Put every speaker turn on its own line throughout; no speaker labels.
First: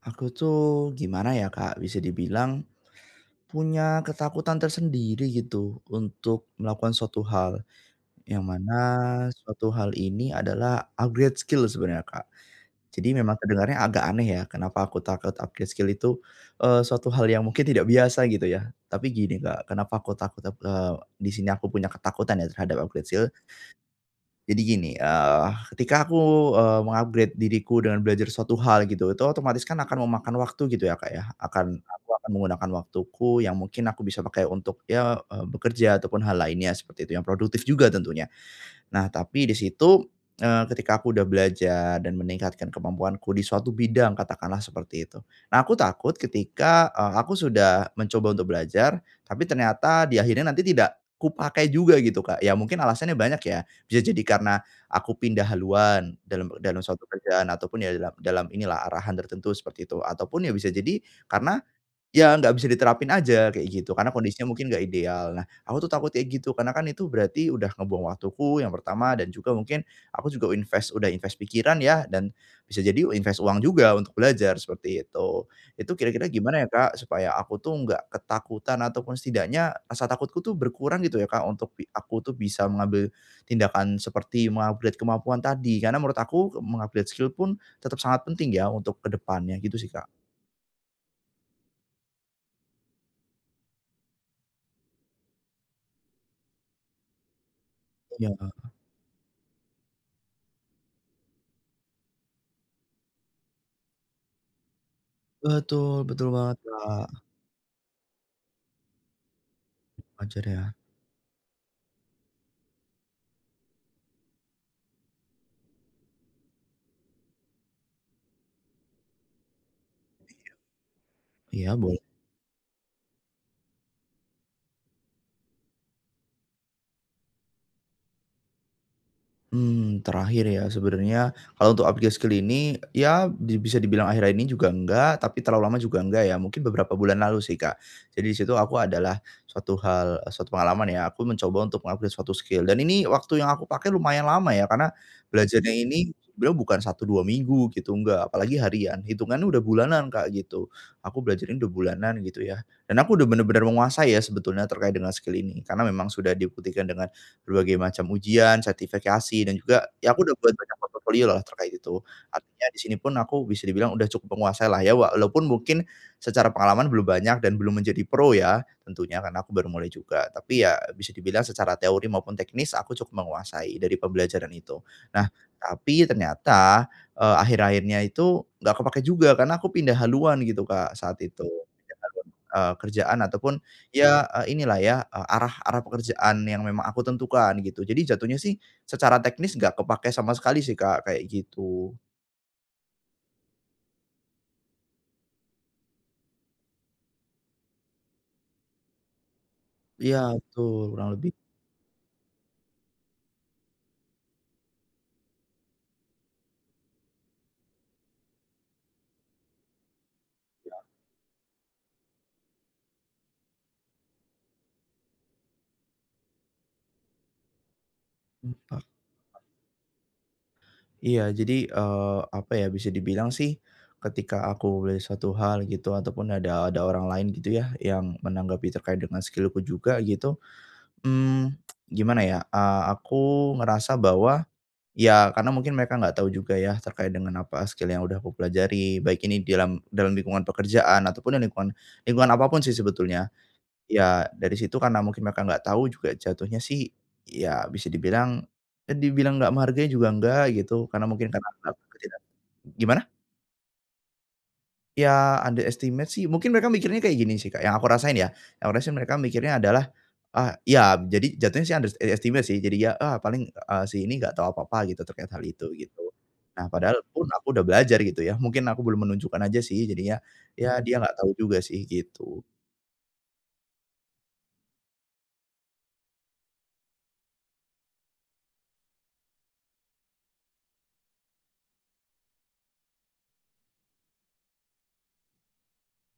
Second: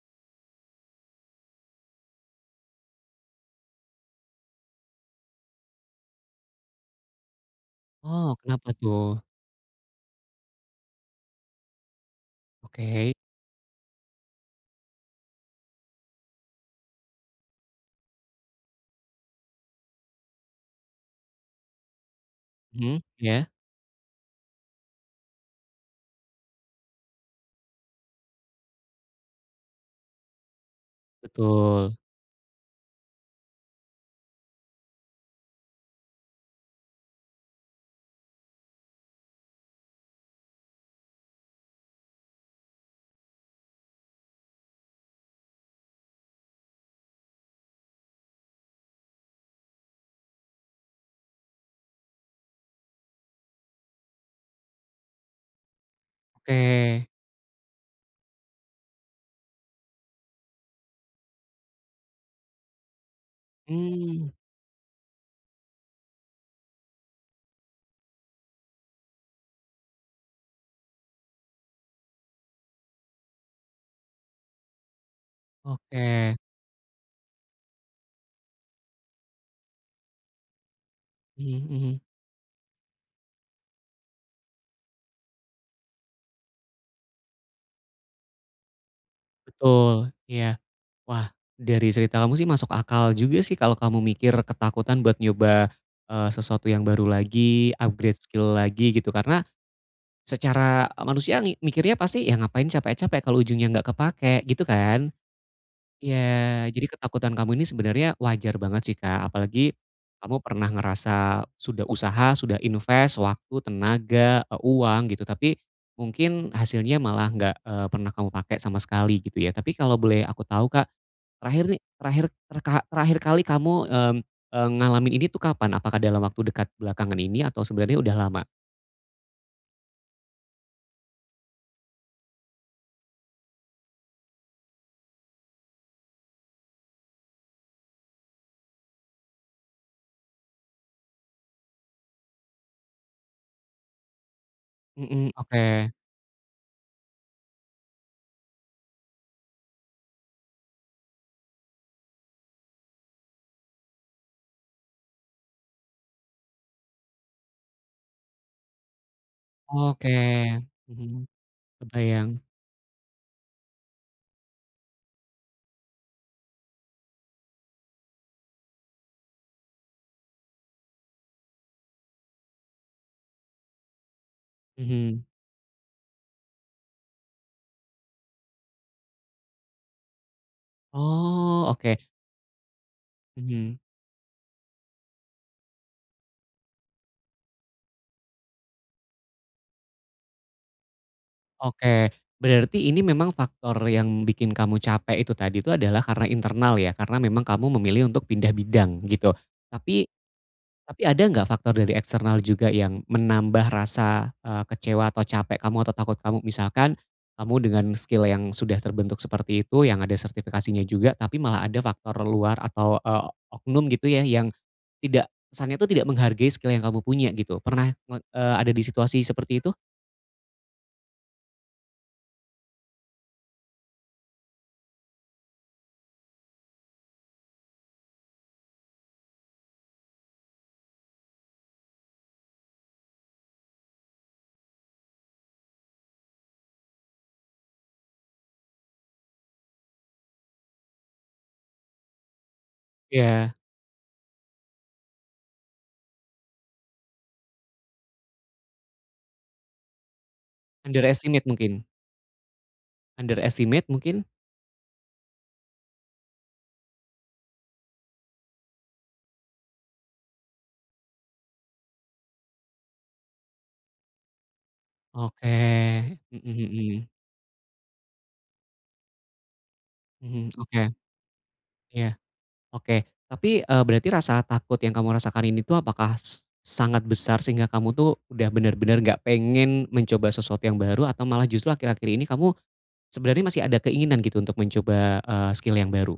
Aku tuh gimana ya Kak, bisa dibilang punya ketakutan tersendiri gitu untuk melakukan suatu hal
Oh,
yang
kenapa
mana
tuh?
suatu hal ini adalah upgrade skill sebenarnya Kak. Jadi
Oke.
memang kedengarannya agak aneh ya kenapa aku takut upgrade skill itu, eee suatu hal yang mungkin tidak biasa gitu ya. Tapi gini Kak, kenapa aku takut aku eee di sini aku punya ketakutan ya terhadap
Mhm.
upgrade skill.
Iya.
Jadi gini, eee ketika aku, eee, meng-upgrade diriku dengan belajar suatu hal gitu otomatis kan akan memakan waktu gitu ya Kak ya akan
Betul.
aku akan menggunakan waktuku yang mungkin aku bisa pakai untuk ya eee bekerja atau pun hal lainnya seperti itu yang produktif juga tentunya. Nah tapi di situ, eee, ketika aku sudah belajar dan meningkatkan kemampuanku di suatu bidang katakan lah seperti itu nah aku takut ketika, eee, aku sudah mencoba untuk belajar tapi ternyata di akhirnya nanti tidak kupakai juga gitu Kak ya mungkin alasannya banyak ya, bisa jadi karena aku pindah haluan dalam dalam
Oke.
suatu kerjaan, ataupun ya dalam dalam inilah arahan tertentu seperti itu, ataupun ya bisa jadi karena ya nggak bisa diterapin saja kayak gitu karena
Hmm.
kondisinya mungkin gak ideal. Nah aku tuh takut kayak gitu karena kan itu berarti sudah membuang waktuku yang pertama dan juga mungkin aku juga invest, sudah invest pikiran ya dan bisa jadi u invest uang juga untuk belajar seperti itu, itu kira-kira
Oke.
gimana ya Kak supaya aku tuh gak ketakutan ataupun setidaknya rasa takutku tuh berkurang gitu ya Kak
Mhm,
untuk
mhm.
aku tuh bisa mengambil tindakan seperti meng-upgrade kemampuan tadi, karena menurut aku meng-upgrade skill pun tetap sangat penting ya untuk ke depannya, gitu sih Kak.
Betul, iya. Wah dari cerita kamu sih masuk akal juga sih kalau kamu mikir ketakutan buat nyoba, eee, sesuatu yang baru lagi, upgrade
Iya
skill
Kakak.
lagi gitu, karena secara manusia mikirnya pasti ya ngapain capek-capek kalau ujungnya gak kepake gitu kan?
Betul, betul banget
Ya jadi
Kak.
ketakutan kamu ini sebenarnya wajar banget sih Kak, apalagi
Oh
kamu
wajar
pernah
ya.
ngerasa sudah usaha, sudah invest, waktu, tenaga, atau uang gitu, tapi mungkin hasilnya malah gak, eee, pernah kamu pakai sama sekali gitu ya. Tapi kalau boleh aku tau Kak,
Iya,
terakhir nih,
iya bol
terakhir terkha terakhir kali kamu, mmm, eee, ngalamin ini tuh kapan? Apakah dalam waktu dekat belakangan ini atau sebenarnya udah lama?
Hmm terakhir ya sebenarnya kalau untuk upgrade skill ini ya di bisa dibilang akhirnya ini juga enggak tapi terlalu lama juga enggak ya, mungkin beberapa bulan lalu sih Kak. Jadi di situ aku ada lah suatu hal eee, satu pengalaman ya aku mencoba untuk meng-upgrade suatu skill dan ini waktu yang aku pakai lumayan lama ya karena
Mhm,
belajarnya
oke.
ini beliau bukan 1 2 minggu gitu enggak apalagi harian hitungannya sudah bulanan Kak gitu. Aku belajar ini sudah bulanan gitu ya dan aku sudah benar-benar menguasai ya sebetulnya terkait dengan skill ini karena memang sudah dibuktikan dengan berbagai macam ujian, sertifikasi dan juga
Oke,
ya aku sudah buat banyak portfolio
mhm.
lah terkait itu
Terbayang.
artinya di sini pun aku bisa dibilang sudah cukup menguasai lah, ya walaupun mungkin secara pengalaman belum banyak dan belum menjadi pro ya tentunya karena aku baru mulai juga tapi ya bisa dibilang secara teori maupun teknis aku cukup menguasai dari pembelajaran itu.
Mhm.
Nah tapi ternyata, eee, akhir-akhirnya itu nggak kepakai juga karena aku pindah haluan gitu Kak saat itu
Oh,
3
oke.
tahun, eee, kerjaan ataupun
Mhm.
ya, eee, inilah ya, eee, arah arah pekerjaan yang memang aku tentukan gitu, jadi jatuhnya sih secara teknis enggak kepakai sama sekali sih Kak, kayak gitu.
Oke, berarti ini memang faktor yang bikin kamu capek itu tadi itu adalah karena internal ya, karena memang kamu memilih untuk pindah bidang, gitu. Tapi,
Iya betul,
tapi
kurang
ada
lebih.
gak faktor dari eksternal juga yang menambah rasa, eee, kecewa atau capek kamu atau takut kamu misalkan kamu dengan skill yang sudah terbentuk seperti itu, yang ada
Iya.
sertifikasinya juga tapi malah ada faktor luar atau, eee, oknum gitu ya, yang tidak kesannya tuh tidak menghargai skill yang kamu punya gitu. Pernah me eee, ada di
Entah
situasi
Kak.
seperti itu?
Iya, jadi, eee, apa ya, bisa dibilang sih, ketika aku belajar 1 hal gitu ataupun ada ada orang lain gitu ya yang menanggapi terkait dengan skill-ku juga, gitu. Mmm, gimana ya, eee, aku ngerasa bahwa, ya karena mungkin mereka enggak tahu juga ya terkait dengan apa skill yang udah aku pelajari, baik ini di alam dalam lingkungan pekerjaan ataupun ya lingkungan lingkungan apapun sih sebetulnya.
Iya.
Ya, dari situ karena mungkin mereka enggak tahu juga jatuhnya sih ya bisa dibilang, ya dibilang enggak menghargai juga enggak gitu, karena mungkin
Underestimate
[unintelligible]
mungkin.
gimana?
Underestimate, mungkin?
Ya, underestimate sih mungkin mereka mikirnya kayak gini sih, Kak, yang aku rasain ya, yang aku rasain mereka mikirnya adalah, ah iya jadi jatuhnya sih underestimate sih jadinya, "Ah, paling eee, si ini enggak tahu apa-apa gitu terkait hal
Oke.
itu," gitu.
Mhm
Nah, padahal
mhm.
pun aku udah belajar gitu ya, mungkin aku belum menunjukkan aja sih jadinya,
Mhm,
ya
oke.
dia enggak tahu juga sih,
Ya,
gitu.
oke. Tapi, eee, berarti rasa takut yang kamu rasakan ini tuh, apakah s sangat besar sehingga kamu tuh, udah benar-benar enggak pengen mencoba sesuatu yang baru atau malah justru akhir-akhir ini kamu sebenarnya masih ada keinginan gitu untuk mencoba, eee, skill yang baru?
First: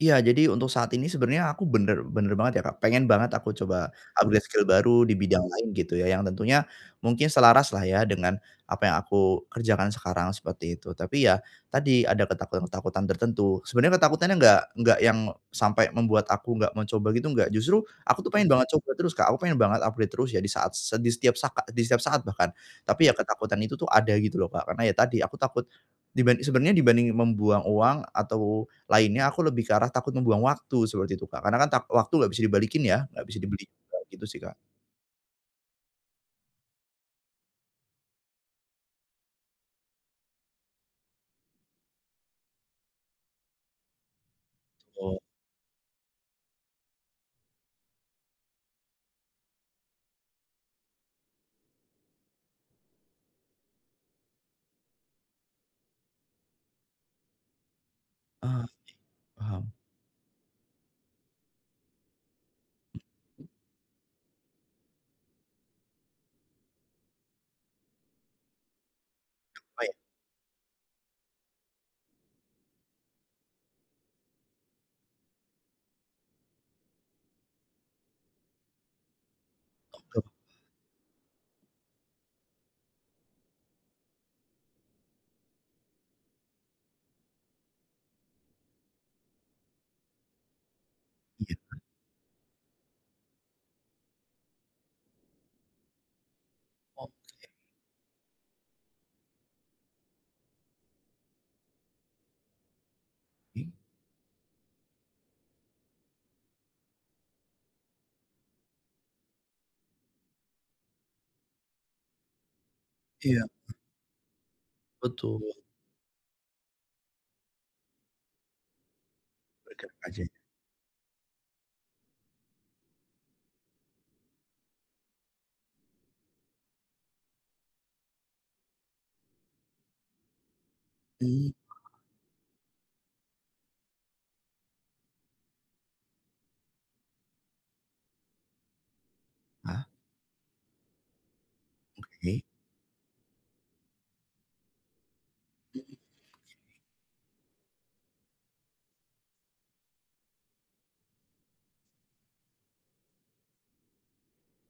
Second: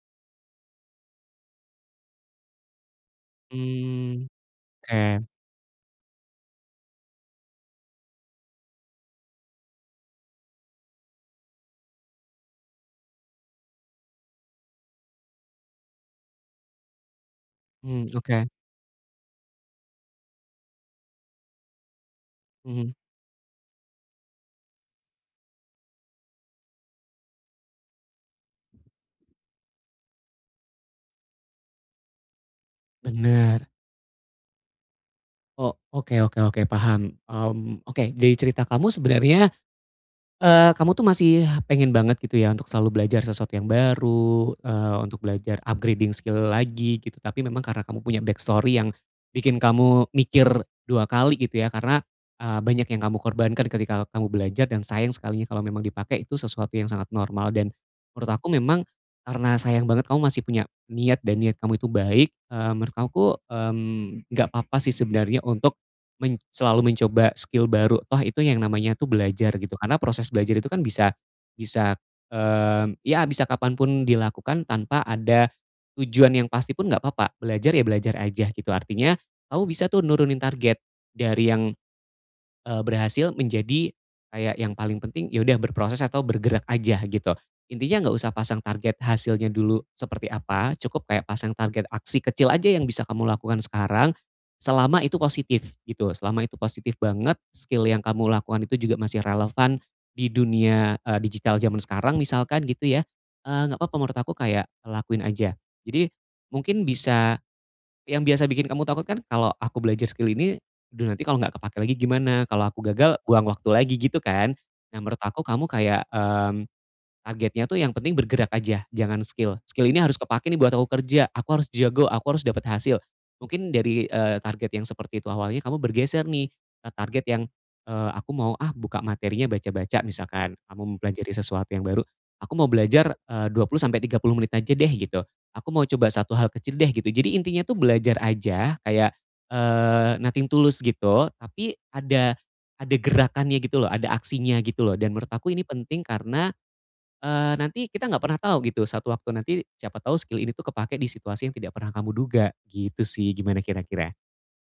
Iya, jadi untuk saat ini sebenarnya aku benar benar banget ya, Kak, pengen banget aku coba
Mmm,
upgrade skill baru di
oke.
bidang lain gitu ya yang tentunya mungkin selaras lah ya dengan apa yang aku kerjakan sekarang seperti itu. Tapi ya, tadi ada ketakutan-ketakutan tertentu. Sebenarnya ketakutannya enggak enggak yang sampai membuat aku enggak mencoba gitu enggak, justru
Hmm,
aku tuh
oke.
pengen banget coba terus, Kak, aku pengen banget upgrade terus ya di saat se di setiap sakak di setiap saat bahkan.
Mhm.
Tapi, ya ketakutan itu tuh ada gitu loh, Kak, karena ya tadi aku takut diban sebenarnya dibanding membuang uang atau lainnya aku lebih ke arah, takut membuang waktu seperti itu, Kak, karena kan tak waktu enggak bisa dibalikin ya, enggak bisa dibeli,
Benar.
kayak gitu sih, Kak.
Oh, oke oke oke paham. Mmm, oke dari cerita kamu sebenarnya, eee, kamu tuh masih pengen banget gitu ya, untuk selalu belajar sesuatu yang baru, eee,
Oh.
untuk belajar upgrading skill lagi gitu, tapi memang karena kamu punya backstory yang bikin kamu mikir 2 kali gitu ya karena, eee, banyak yang kamu korbankan, ketika kamu belajar dan sayang sekalinya kalau memang dipakai, itu sesuatu yang sangat normal. Dan, menurut aku
Ah, oke,
memang, karena
paham.
sayang banget kamu masih punya niat dan niat kamu itu baik, eee, menurut aku, mmm, enggak papa sih sebenarnya untuk men selalu mencoba skill baru toh itu yang namanya tuh belajar gitu,
[unintelligible]
karena proses belajar itu kan bisa bisa, eee, ya bisa kapan pun dilakukan tanpa ada tujuan yang pasti pun enggak papa, belajar, ya belajar aja gitu. Artinya, kamu bisa tuh
[unintelligible]
nurunin target, dari yang, eee, berhasil menjadi, kayak yang paling penting ya udah berproses atau bergerak aja, gitu. Intinya enggak usah pasang target hasilnya dulu seperti apa, cukup kayak pasang
Iyakah?
target aksi kecil aja yang bisa kamu lakukan sekarang, selama itu positif, gitu, selama itu positif banget,
Oke.
skill yang kamu lakukan itu juga masih relevan di dunia, eee, digital jaman sekarang misalkan gitu ya, eee,
M
enggak papa menurut aku kayak lakuin aja. Jadi, mungkin bisa yang biasa bikin kamu takut kan, "Kalau aku belajar skill ini, aduh nanti kalo enggak kepakai lagi gimana? Kalau aku gagal
Iya
buang waktu
Kak.
lagi," gitu kan? Nah, menurut aku
Betul.
kamu kayak, mmm, targetnya tuh yang penting bergerak aja, jangan skill, "Skill ini harus
[unintelligible]
kepakai nih buat aku kerja, aku harus jago, aku harus dapat hasil." Mungkin dari, eee, target yang seperti itu awalnya, kamu bergeser nih ke target yang, eee, "Aku mau ah buka materinya baca-baca," misalkan, kamu mempelajari
Hmm.
sesuatu yang baru, "Aku mau belajar, eee, 20, sampai 30 menit aja deh," gitu, "aku mau coba 1 hal kecil deh," gitu. Jadi, intinya tuh belajar aja kayak,
Heeh.
eee, nothing to lose gitu, tapi ada
Oke.
ada gerakannya gitu loh, ada aksinya gitu loh. Dan menurut aku ini
Mhm.
penting karena, eee, nanti kita enggak pernah tau gitu, satu waktu nanti siapa tau skill ini tuh kepake di situasi yang tidak pernah kamu duga, gitu sih, gimana kira-kira?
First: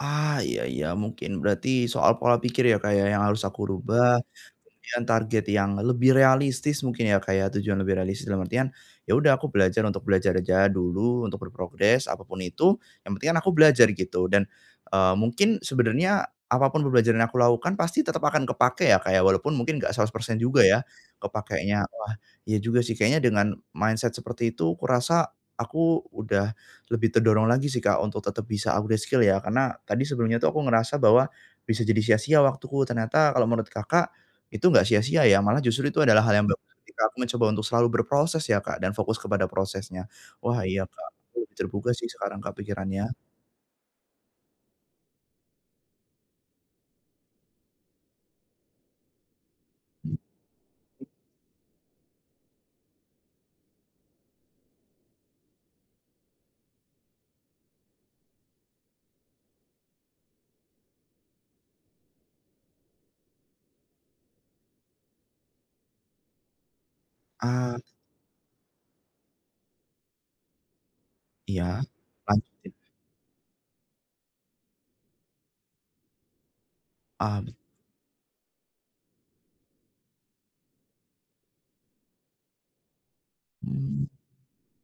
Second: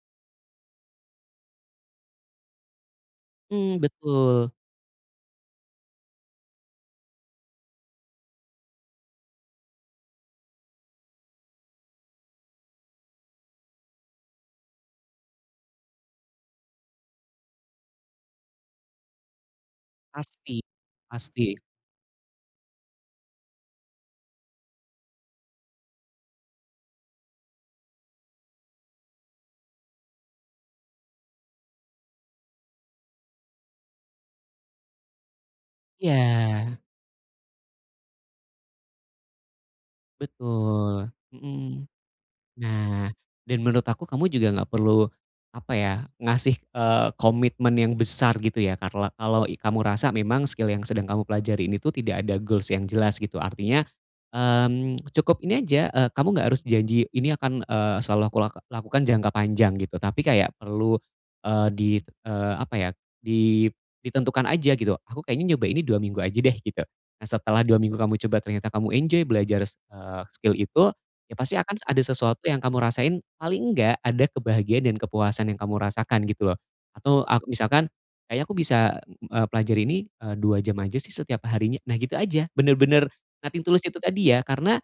Ah, iya iya, mungkin berarti soal pola pikir ya, Kak, ya yang harus aku
Mmm,
rubah,
betul.
kemudian target yang lebih realistis mungkin ya, Kak, ya tujuan lebih realistis dalam artian, ya udah aku belajar untuk belajar aja dulu, untuk berprogres apapun itu, yang penting kan aku belajar gitu dan, eee, mungkin sebenarnya apapun pembelajaran yang aku lakukan pasti tetap akan kepakai ya, Kak, ya walaupun mungkin enggak 100% juga
Pasti,
ya
pasti.
kepakainya. Wah, iya juga sih kayaknya dengan mindset seperti itu kurasa, aku udah lebih terdorong lagi sih, Kak, untuk tetap bisa upgrade skill ya karena tadi sebelumnya itu aku ngerasa bahwa, bisa jadi sia-sia waktuku ternyata kalau menurut Kakak, itu enggak sia-sia ya, malah justru itu adalah hal yang bagus
Ya.
ketika aku mencoba untuk selalu berproses ya, Kak, dan fokus kepada prosesnya. Wah, iya, Kak,
Betul,
aku lebih
mhm.
terbuka sih sekarang, Kak,
Nah,
pikirannya.
dan menurut aku kamu juga enggak perlu apa ya, ngasih, eee, komitmen yang besar gitu ya, karla kalau i kamu rasa memang skill yang sedang kamu pelajari ini tuh tidak ada goals yang jelas, gitu. Artinya, mmm, cukup ini aja, eee, kamu enggak harus janji, "Ini akan, eee, selalu aku laka lakukan jangka panjang," gitu, tapi kayak perlu, eee, di, eee, apa ya, di ditentukan aja gitu, "Aku kayaknya nyoba ini 2 minggu aja deh," gitu. Nah, setelah 2,
Ah.
minggu kamu coba ternyata kamu enjoy belajar s eee, skill itu, ya pasti
Iya,
akan ada sesuatu
lanjut
yang
ya.
kamu rasain, paling enggak, ada kebahagiaan dan kepuasan yang kamu rasakan, gitu loh. Atau a
Ah, bi
misalkan, "Kayaknya aku bisa, eee, pelajari ini, eee, 2 jam aja sih setiap harinya," nah gitu aja, bener-bener nothing to lose itu
Hmm.
tadi ya, karena,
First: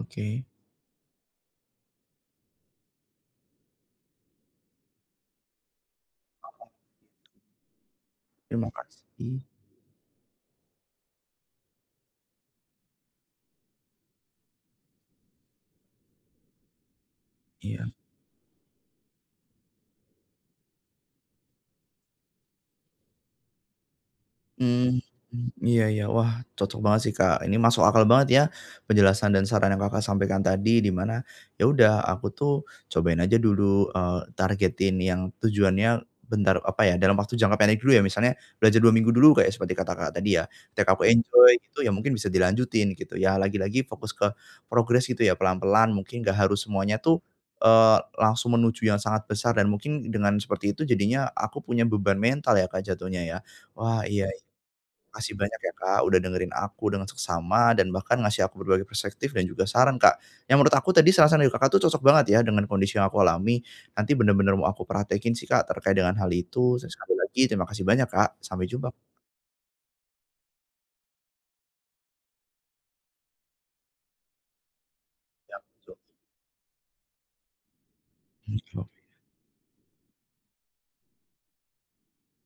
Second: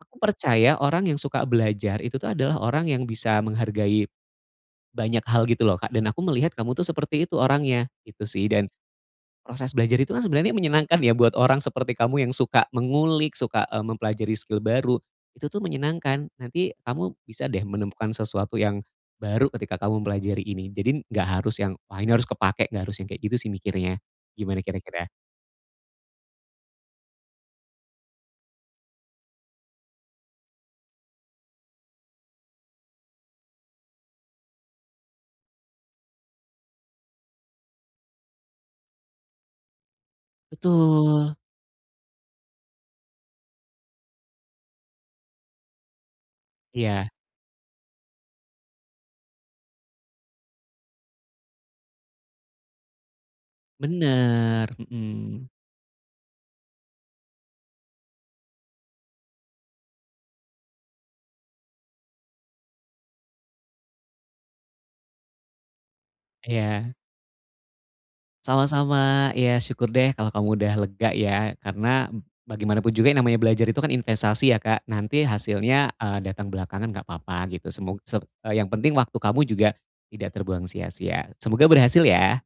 aku percaya orang yang suka belajar, itu tuh adalah orang yang bisa menghargai banyak hal gitu loh, Kak, dan aku melihat kamu tuh seperti
[unintelligible]
itu orangnya, gitu sih. Dan
Terima kasih.
proses belajar itu kan sebenarnya menyenangkan ya buat orang seperti kamu yang suka mengulik, suka, eee, mempelajari skill baru, itu tuh menyenangkan. Nanti, kamu bisa deh
Iya.
menemukan sesuatu yang baru, ketika kamu mempelajari ini. Jadi, enggak harus yang, "Wah, ini harus kepakai," enggak harus yang kayak gitu sih mikirnya, gimana
Hmm,
kira-kira?
mmm, iya iya wah cocok banget sih, Kak, ini masuk akal banget ya penjelasan dan saran yang Kakak sampaikan tadi di mana, ya udah aku tuh cobain aja dulu, eee, targetin yang tujuannya bentar apa ya dalam waktu jangka pendek dulu ya misalnya, belajar 2 minggu dulu kayak seperti kata Kakak tadi ya. Tiap aku
Betul.
enjoy gitu ya, mungkin bisa dilanjutin gitu ya. Lagi-lagi fokus ke progres gitu ya, pelan-pelan mungkin enggak harus semuanya
Iya.
tuh, eee, langsung menuju yang sangat besar dan mungkin dengan seperti itu, jadinya aku punya beban mental ya, Kak, jatuhnya ya. Wah, iya iya.
Benar,
Makasih
mhm.
banyak ya, Kak, udah dengerin aku dengan seksama dan bahkan ngasih aku berbagai perspektif dan juga saran, Kak, yang menurut aku tadi saran-saran dari Kakak itu cocok banget ya dengan kondisi yang aku alami. Nanti, benar-benar mau aku praktekkin sih, Kak, terkait dengan hal itu,
Iya.
terus sekali lagi terima kasih banyak, Kak, sampai jumpa!
Sama-sama, iya, syukur deh kalau kamu udah lega ya, karena bagaimana pun juga yang namanya belajar itu kan investasi ya, Kak. Nanti,
Ya,
hasilnya,
betul.
eee, datang belakangan enggak papa gitu. Semog se eee, yang
[unintelligible]
penting waktu kamu juga tidak terbuang sia-sia. Semoga berhasil ya!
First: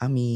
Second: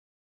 Amin.